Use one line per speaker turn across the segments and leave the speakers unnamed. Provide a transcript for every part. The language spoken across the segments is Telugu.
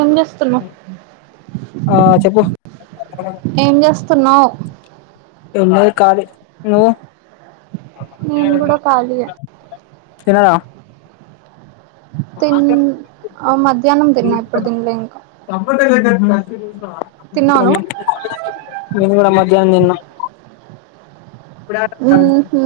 ఏం చేస్తున్నవ్
ఆ చెప్పు
స్తున్నావ్
ఉన్నదే కాలి నువ్
నేను కూడా కాలియే
తీనారా
తిన్ ఆ మధ్యాహ్నం తిన్నా ఇప్పుడు తినలే ఇంకా
తప్పతస
తిన్నావా నువ్వు
నేను కూడా మధ్యాహ్నం తిన్న
ఉహు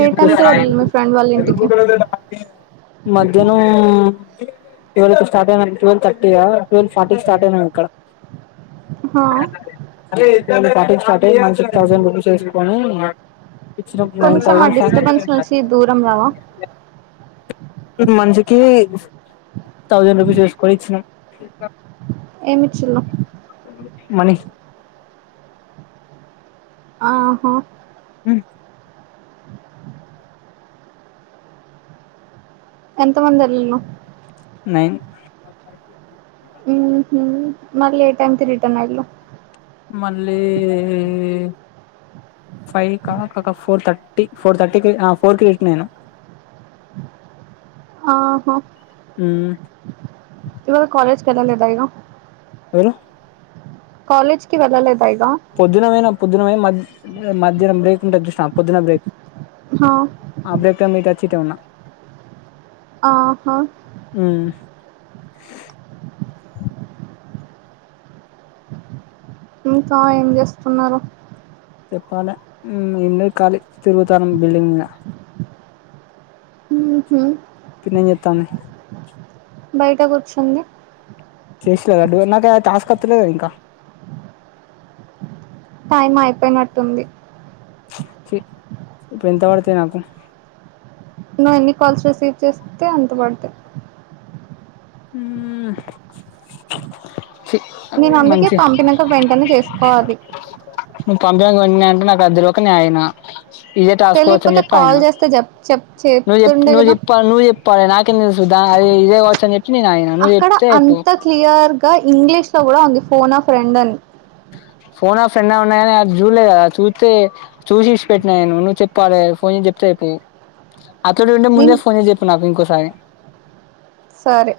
ఏ టైంకి వెళ్ళిళ్ళు మీ ఫ్రెండ్ వాళ్ళ ఇంటికి?
మధ్యాహ్నం ట్వెల్ కి స్టార్ట్ అయినం ట్వెల్వ్ థర్టీ ఆ ట్వెల్వ్ ఫార్టీకి స్టార్ట్ అయినం ఇక్కడ
హ
థర్టీ కి స్టార్ట్ అయి మనిషికి థౌసండ్ రూపీస్ ఏసుకొని ఇచ్చినప్పుడు నైన్
కొంచెం ఆ
థౌజండ్
డిస్టర్బెన్స్ నుంచి దూరం రావా
మనిషికి థౌజండ్ రూపీస్ ఏసుకొని ఇచ్చినం
ఏమిచ్చిల్లు
మనీ
ఆహ
మ్
ఎంత మంది ఎళ్ళను
నైన్
మ్ హు మళ్ళీ ఏ టైమ్ తిరుతాను ఎళ్ళు
మళ్ళీ ఫైవ్క క క ఒక ఫోర్ థర్టీ ఫోర్ థర్టీకి ఆ ఫోర్కి నేను
ఆహా
మ్మ్
ఇవాళ కాలేజ్కి ఎళ్ళలేద ఇగ
వెళ్ళ
కాలేజ్కి వెళ్ళలేద
పొద్దున పోయిన పొద్దున పొయ్ మధ్ మధ్యాహ్నం బ్రేక్ ఉంటది చూసినవ పొద్దున బ్రేక్
హా
కమ్మి ఇటొచ్చి ఇటే ఉన్నా
ఆహా
ఉమ్
ఇంకా ఏం చేస్తున్నారు
చెప్పాలి ఏం లేదు ఖాళీ తిరుగుతానం బిల్డింగ్ మీద
మ్ హు
పిన్ని ఏం చెత్తాంది
బయిట కుర్చుంది.
చేస్తలే ఆడు నాకి టాస్క్ వత్తలేదు ఇంక
టైం అయిపోయినట్టుంది
ఛి ఇప్పుడు ఎంత పడతయి నాకు
నువ్వు ఎన్ని కాల్స్ రిసీవ్ చేస్తే అంత పడతయ్
హ్మ్
నేను అందుకే పంపినాక వెంటనే చేసుకోవాలి
నువ్వు పంపిన వెంటనే అంటే నాకు అద్దలోకే నయన ఇదే టాస్కో వచ్చని
తెలియకపోతే
చెప్పి ఆయన
కాల్ చేస్తే చెప్ చెప్
నువ్వు చెప్పు
చెప్తుండే
నువ్వు
కదా
చెప్పా నువ్వు చె ప్పాలి నాకేం తెలుసు దా అది ఇదే కావచ్చ అని చెప్
అక్కడ అంత క్లియర్గా ఇంగ్లీష్లో కూడా ఉంది ఫోన్ ఆ ఫ్రెండ్ అని
ఫోన్ ఆ ఫ్రెండ్ ఉన్నాయని అది జూడలేదు కదా చూస్తే చూసి ఇచ్చి ఇడిచిపెట్టిన నేను నువ్వు చెప్పాలె ఫోన్ చెప్తే అయిపోయే అతడు ఉంటే ముందే
నేను
ఫోన్ చేసి చెప్పు నాకు ఇంకోసారి
సరే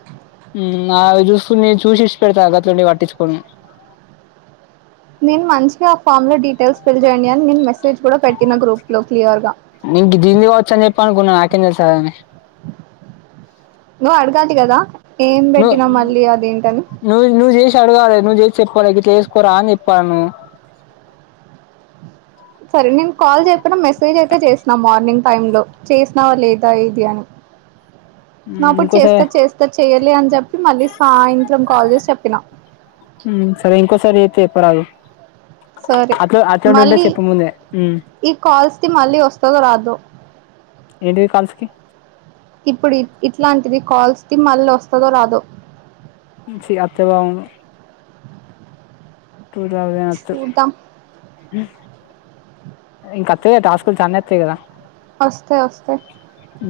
మ్మ్ అవి చూసుకుని చూసి ఇడిసి పెడతా గట్లంటి పట్టించుకొను
నేను మంచిగా ఆ ఫామ్ లో డీటెయిల్స్ ఫిల్ చేయండి అని నేను మెసేజ్ కూడా పెట్టిన గ్రూప్ లో క్లియర్గా
నీకు దీంది కావచ్చు అని చెప్ప అనుకున్నా నాకేం తెలుసు అలా అని
నువ్ అడగాటి కదా ఏం
నువ్వె
పెట్టినా మళ్ళీ అదేంటని
నువ్వు నువ్వు చేసి అడగాలి నువ్వు చేసి చెప్పాలి గిట్ల చేసుకోరా అని చెప్పాల నువ్వు
సరే నేను కాల్ చెప్పిన మెసేజ్ అయితే చేసినా మార్నింగ్ టైమ్ లో చేసినావా లేదా ఇది అని
మ్మ్
నాప్పుడు
ఇంకోసారి
చేస్తా చేస్తా చెయ్యాలి అని చెప్పి మళ్ళీ సాయంత్రం కాల్ చేసి చెప్పినా
సరే ఇంకోసారి చేత్తే చెప్పరాదు
సరే
అట్లా అట్లాంటి ఉంటే
మళ్ళీ
చెప్పుముందే
ఈ కాల్స్ తి మళ్ళీ వస్తదో రాదో.
ఏంటిది కాల్స్కి
ఇప్పుడీ ఇట్లాంటిది కాల్స్ది మళ్ళీ వస్తదో రాదో.
ఉం ఛి వత్తే బాగున్ను టూ తౌసండ్ ఒత్తు
చూద్దాం
ఇంకా అత్తాయి గదా టాస్కుల్ చాన్నే వత్తాయి గదా.
వస్తాయి వస్తాయి
ఊ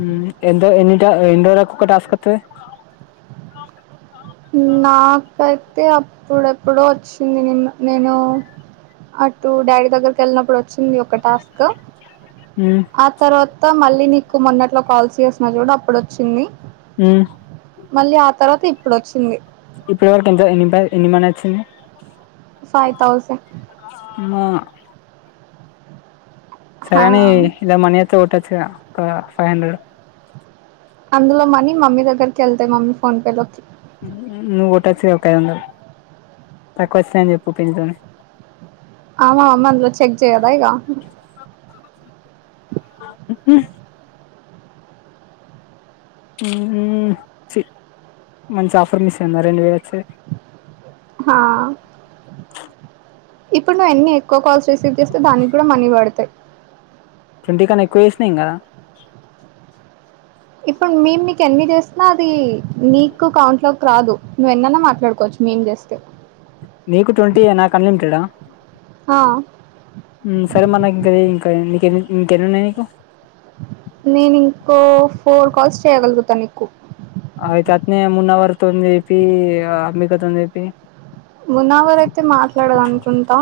ఎంతా ఎన్ని తా ఎన్ని రోజులకు ఒక టాస్క్ వత్తది.
నాకైతే అప్పుడెప్పుడో వచ్చింది నిన్న నేనూ అటూ డాడీ దగ్గరికి వెళ్ళినప్పుడు వచ్చింది ఒక టాస్క
మ్మ్
ఆ తర్వాత మళ్ళీ నీకు మొన్నట్లో కాల్ చేసిన చూడు అప్పుడొచ్చింది.
హ్మూ
మళ్ళీ ఆ తర్వాత ఇప్పుడొచ్చింది
ఇప్పుడు వరకు ఎంతా ఎన్ని పై ఎన్ని మనీ వచ్చింది.
ఫై థౌసండ్
మా సరే అనీ ఇలా మనీ ఐతే కొట్టొచ్చు గదా ఒకా ఫై హండ్రెడ్
అందులో మనీ మమ్మీ దగ్గరికి ఎళ్తాయి మమ్మీ ఫోన్ పే లోకి.
నువ్వు కొట్టచ్చు గదా ఒక ఐదు వందలు. తక్కువస్తాయని చెప్పు పిన్ని తోని
ఆ మా మమ్మి అందులో చెక్ చేయదా ఇగా
ఊహూ ఛి మంచి ఆఫర్ మిస్ అయ్యిందా రెండు వేలు ఒక్కసారి.
హా ఇప్పుడు నువ్వు ఎన్నీ ఎక్కువ కాల్స్ రిసీవ్ చేస్తే దానిక్ గూడా మనీ పడతాయి.
ట్వంటీ కన్నా ఎక్కువ చేశినా ఏం గాదా.
ఇప్పుడు మేం నీక్ ఎన్ని చేశినా అదీ నీకు కౌంట్ లోక్ రాదు నువ్వెన్నా మాట్లాడుకోవచ్చు మేం చేస్తే.
నీకు ట్వంటీ యే నాకు అన్లిమిటెడా.
ఆ
ఊ సరే మళ్ళా ఇంకా చెయ్యి ఇంకా ఎన్ని ఇంకెన్ని ఇంకెన్నున్నాయి నీకు
నేను ఇంకో ఫోర్ కాల్స్ చేయగలుగుతా నీకు
అయితే అట్నే మున్నావర్ తోన్ చేపీ ఇగా అంబిక తోన్ చేపీ.
మునావర్ అయితే మాట్లాడదు అనుకుంటా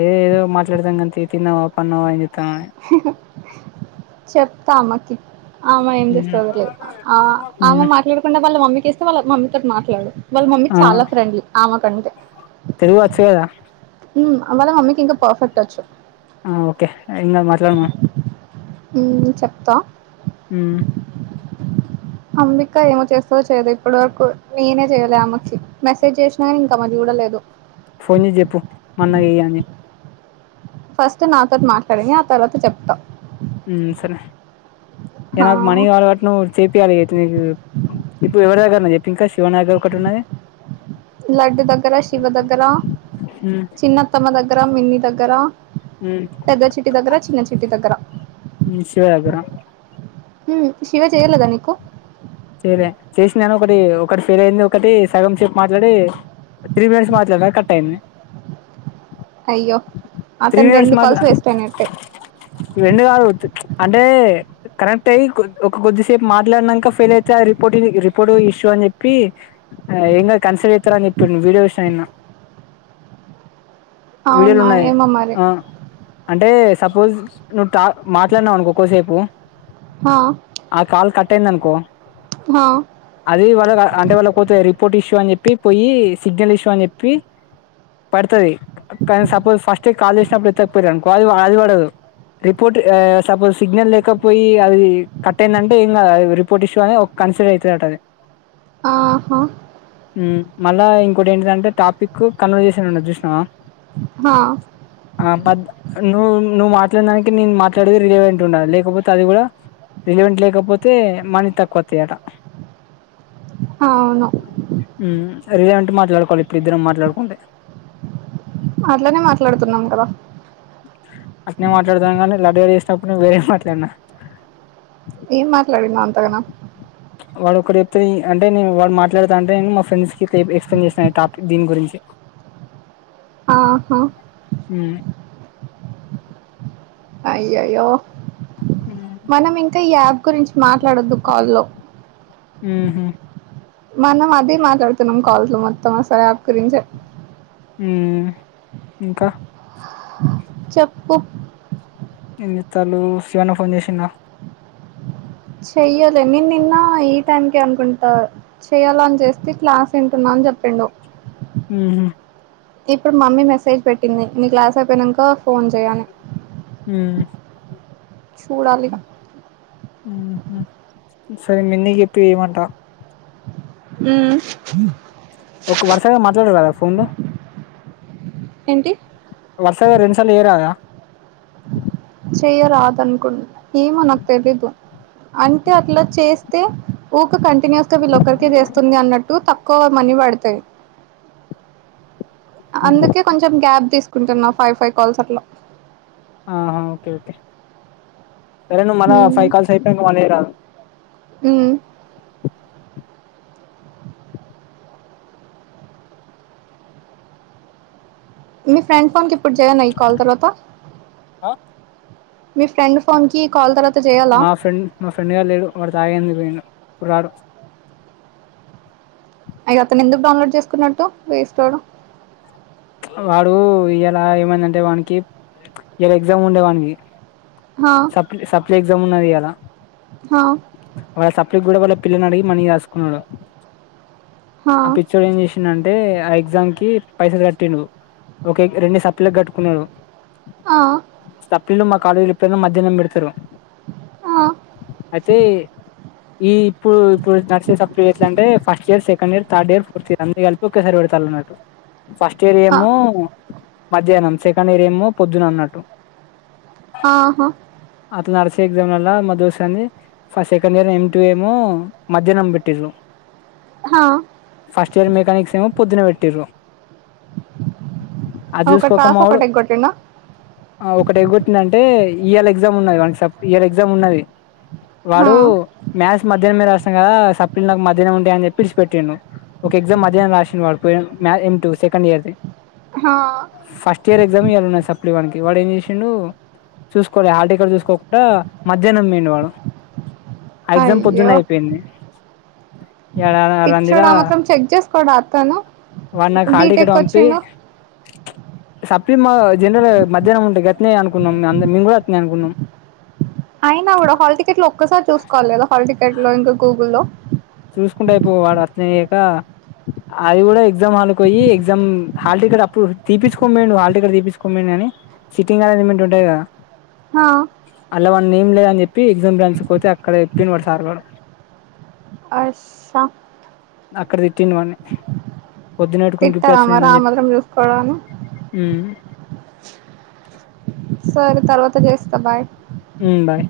ఏ ఏదో మాట్లాడతాం కాన్ తీ తిన్నావా పన్నవా ఏం చేత్
చెప్తా ఆమెకి ఆమె ఏం
అని మ్మ్
చేస్తదో లేదొ ఆ ఆమె
మ్మ్
మాట్లాడకుండా వాళ్ళ మమ్మీకి ఇస్తే వాళ్ళ మమ్మీతోటి మాట్లాడు. వాళ్ళ మమ్మీ
ఆ
చాలా ఫ్రెండ్లీ ఆమె కంటే
తెలుగు వచ్చు కదా
ఊ వాళ్ళ మమ్మీకి ఇంకా పర్ఫెక్ట్ వచ్చు.
ఆ ఓకే ఏం గాదు మాట్లాడమను
ఊ చెప్తా
ఊ
అంబికా ఏమో చేస్తదో చెయ్యదో ఇప్పటివరకు నేనే చెయ్యలే ఆమెకి మెసేజ్ చేశినా గాని ఇంకా మరి చూడ అ లేదు
ఫోన్ జేసి చెప్పు మాఅన్నకి చెయ్యి అని
ఫస్ట్ నాతొటి మాట్లాడింది ఆ తర్వాత చెప్త
ఉమ్ సరే ఇగ
ఆ!
నాకు మనీ కావలె కావట్టి నువ్ చేపియాలె నీకూ ఇప్పుడెవరి దగ్గరున్నది చెప్ నాకు ఒకటున్నది
లడ్డు దగ్గర శివ దగ్గరా
మ్మ్
చిన్నత్తమ్మ దగ్గర మిన్ని దగ్గర
మ్మ్
పెద్ద చిట్టి దగ్గర చిన్న చిట్టి దగ్గర
ఉ శివ దగ్గర
హు శివ చేయలేదా నీకు
చెయలే చేషినగనొకటీ ఒకటి ఫెలయింది ఒకటీ సగంసేప్ మాట్లాడీ త్రీ మినిట్స్ మాట్లడిన కట్టయింది
అయ్యో
త్రీ
అతన్ రెండు
మినిట్స్
కాల్స్
మాట్లా
వేస్ట్ అయినట్టే
రెండు కాదు అంటే కరెక్ట్ అయ్యి కొద్ ఒక కొద్దిసేపు మాట్లాడినంక ఫెల్ అయి తే అది రిపోర్ట్ రిపోర్ట్ ఇష్యూ అన్జెప్పీ ఆ ఏంగాదు కన్సల్ట్ చేత్తరని జెప్పిండు వీడియో జూష్నా నిన్న వీడియోలు
అవునా
ఉన్నాయి
ఏమో మరె
ఆ, అంటే సపోజ్ నువ్ టా మాట్లాడినవనుకో కొసేపు
ఆ!
ఆ కాల్ కట్టయిందనుకో
ఆ!
అదీ వాళ్ళ అంటే వాళ్ళ పోతే రిపోర్టిచు అనిజెప్పి పోయ్యి సిగ్నల్ ఇషూ అనిజెప్పి పడతది కాని సపోజ్ ఫస్టే కాల్ చేసినప్పుడు ఎత్తక్ పొయిరనుకో అది వ అది పడదు రిపోర్ట్ ఆ సపోజ్ సిగ్నల్ లేకపోయి అదీ కట్ అయిందంటే ఏంగాదది రిపోర్ట్ ఇష్ ఒక్కన్సిడర్ అయితదటది
ఆహా
మ్మ్ మళ్ళా ఇంకోటి ఏంటిదంటె టాపిక్ కన్వర్జేషన్ ఉన్నది జూషినవా
హా
ఆ మ నువ్ నువ్వు మాట్లాడినదానికి నేను మాట్లాడేది రిలేవేంట్ ఉండాలి లేకపోతది గూడా రిలెవెంట్ లేకపోతే మనీ తక్కువత్తయట
అవును
రిలెవెంట్ మాట్లాడుకోవాలి ఇప్పుడిద్దరం మాట్లాడుకుంటె
అట్లనే మాట్లాడుతున్నం కదా
అట్నే మాట్లాడుతానం గనీ లడ్డుగాడు చేసినప్పుడు వేరే మాట్లాడ్నా
ఏం మాట్లాడినవ్ అంతగనం
వాడు ఒక్కటి చెప్తే ఈ అంటే నేను వాడు మాట్లాడుతాంటే నేను మా ఫ్రెండ్స్ కి ఎక్స్ప్లెయిన్ చేసిన ఈ టాపిక్ దీని గురించి
ఆహా
ఉమ్
అయ్యయ్యో మనం ఇంకా ఈ యాప్ గురించి మాట్లాడొద్దు కాల్ లో
ఊహు
మనం అదే మాట్లాడుతున్నం కాల్స్ లో మొత్తం అసల్ ఆప్ గురించే
ఊ ఇంకా
చెప్పు
ఎంజెత్తాల్లూ శివాన్న ఫోన్ జెషిండా
చెయ్యలే నేన్ నిన్నా ఈ టైంకే అనుకుంటా చెయ్యాలని చేస్తే క్లాస్ వింటున్నా చెప్పిండు
ఉహు
ఇప్పుడు మమ్మీ మెసేజ్ పెట్టింది నీ క్లాస్ అయిపోయినాక ఫోన్ చేయి అని
హ్మ్
సుడాలి
ఉహు సరే మిన్నికి చేప్పి ఏయ్యిమంటా
ఉహ్
ఒక వరుసగా మాట్లాడ రాధా ఫోన్లో
ఏంటి
వరుసగా రెండు సార్ల చేయరదా
చెయ్యరాదు అనుకుం ఏమో నాక్ తెలిదు అంటే అట్లా చేస్తే ఊకే కంటిన్యూస్ గా వీళ్ళొక్కరికే చేస్తుంది అన్నట్టు తక్కువ మని వడ్తయి అందుకే కొంచెం గ్యాప్ తీసుకుంటున్నా ఫైవ్ ఫైవ్ కాల్స్ అట్లా
ఆహా ఓకే ఓకే సరే నువ్ మల్లా
హ్మ్
ఫైవ్ కాల్స్ అయిపోయినంక మల్లా చేయరాదు
హ్మ్ మీ ఫ్రెండ్ ఫోన్కిప్పుడు చేయనా ఈ కాల్ తర్వాత
ఆ
మీ ఫ్రెండ్ ఫోన్కి కాల్ తర్వాత్
మా ఫ్రెండ్ మా ఫ్రెండ్గా లేడు వాడు తాగందూకి పోయిండు ఇప్పుడు రాడు
అయ్యి అతను ఎందుకు డౌన్లోడ్ చేసుకున్నట్టు వేస్ట్ ఒడు
వాడు ఇయల ఏమైందంటే వానికి ఇయల ఎగ్జామ్ ఉండే వానికి
హా
సప్ సప్లై ఎగ్జామ్ ఉన్నది ఇయల
హా
వాళ్ళ సప్లై కూడా వాళ్ళ పిల్లనడిగి మనీ దాసుకున్నాడు
హా
ఆ పిచ్చోడు ఏం చేసిండ టే ఆ ఎగ్జామ్ కి పైసల్ కట్టిండు ఒకే రెండు సప్లీలకి కట్టుకున్నాడు
హా
సప్లిలు మా కాలేజ్ల ఎప్పుడైనా మధ్యానం పెడతారు
ఆహ్
అయితే ఈ ఇప్పు ఇప్పుడు నాడ్సే సప్లిలు ఎట్లా అంటే first year second year third year fourth year అన్ని కలిపి ఒకేసారి వేడ్ తాళ్లు అన్నట్టు ఫస్ట్ ఇయర్
ఆ
ఏమో మధ్యాహ్నం సెకండ్ ఇయర్ ఏమో పొద్దున అన్నట్టు
ఆహా
అట్లా నాడ్సే ఎగ్జామ్లల్ల మా దోస్తుగంది ఫస్ సెకండ్ ఇయర్ ఎమ్ టు ఏమో మధ్యాహ్నం పెట్టిరు
హా
ఫస్ట్ ఇయర్ మెకనిక్స్ ఏమో పొద్దున పెట్టిరూ అది
ఒకటి
చూసుకోక మా
రాసి
ఒడు
ఒకటి ఎగ్గొట్టిండా
ఒకటి ఎగోట్టిండు అంటే ఇయలా ఎగ్జామ్ ఉన్నది వనికి ఇయలా ఎగ్జామ్ ఉన్నది
హా
వాడు మ్యాథ్స్ మధ్యనమే రాష్నం కదా సప్లీలు నాకు మధ్యానమే ఉంటయి కదా అని చెప్పి ఇడ్సీపెట్టిండు ఒక ఎగ్జామ్ మధ్యానం రాసిండు వాడు పోయి మ్యాథ్స్ ఎమ్ టూ సెకండ్ ఇయర్ది
హా
ఫస్ట్ ఇయర్ ఎగ్జామ్ ఇయాల ఉన్నాది సప్లివానికి వాడు ఏం చేసిండు చూసుకోలే హల్టికెట్ చూసుకోకుండా మధ్యాహ్నం పోయిండు వడు ఆ ఎగ్జామ్
అయ్యో
పొద్దున్నే అయిపోయింది యాడ
పిచ్చోడు ఆ మాత్రం చెక్ చేసుకోడా అతను
వాడ్ నాక్ హాల్టికెట్
బీటెక్
పంపి
వచ్చిండు
సప్లి మా జన్రల్గా మధ్యాహ్నం ఉంటే గట్నే అనుకున్నాం అంద మేము కూడా అట్నే అనుకున్నాం
అయినా కూడా హాల్ టికెట్ లో ఒక్కసారి చూసుకోవాలిలేదా హాల్ టికెట్ లో ఇంకా గూగుల్లో
చూసుకుంటే అయిపో వాడు అత్నేయ్యాక అది కూడా ఎగ్జామ్ హల్కు పోయ్యి ఎగ్జామ్ హల్ టికెట్ అప్పుడు తీపించుకోనిమేండు హల్ టికెట్ తీపించుకోన్మేండు గని సిటింగ్ అరేంజ్మెంట్ ఉంటాయిగా
హ
అల్ల వాని నేమ్ లేదని చెప్పి ఎగ్జామ్రాయించకపోతే అక్కడ చెప్పిన్ వాడు సార్ గాడు
అషా
అక్కడ తిట్టిండు వాన్ని పొద్దునపెట్టుకొని
తిట్టారా
గిప్పుడచ్చినవెంది
మరి ఆ
అని చెప్పి
మాత్రం చూసుకోవడాన్ని
ఉమ్
సరే తర్వాత చేస్తా బాయ్
ఉమ్ బాయ్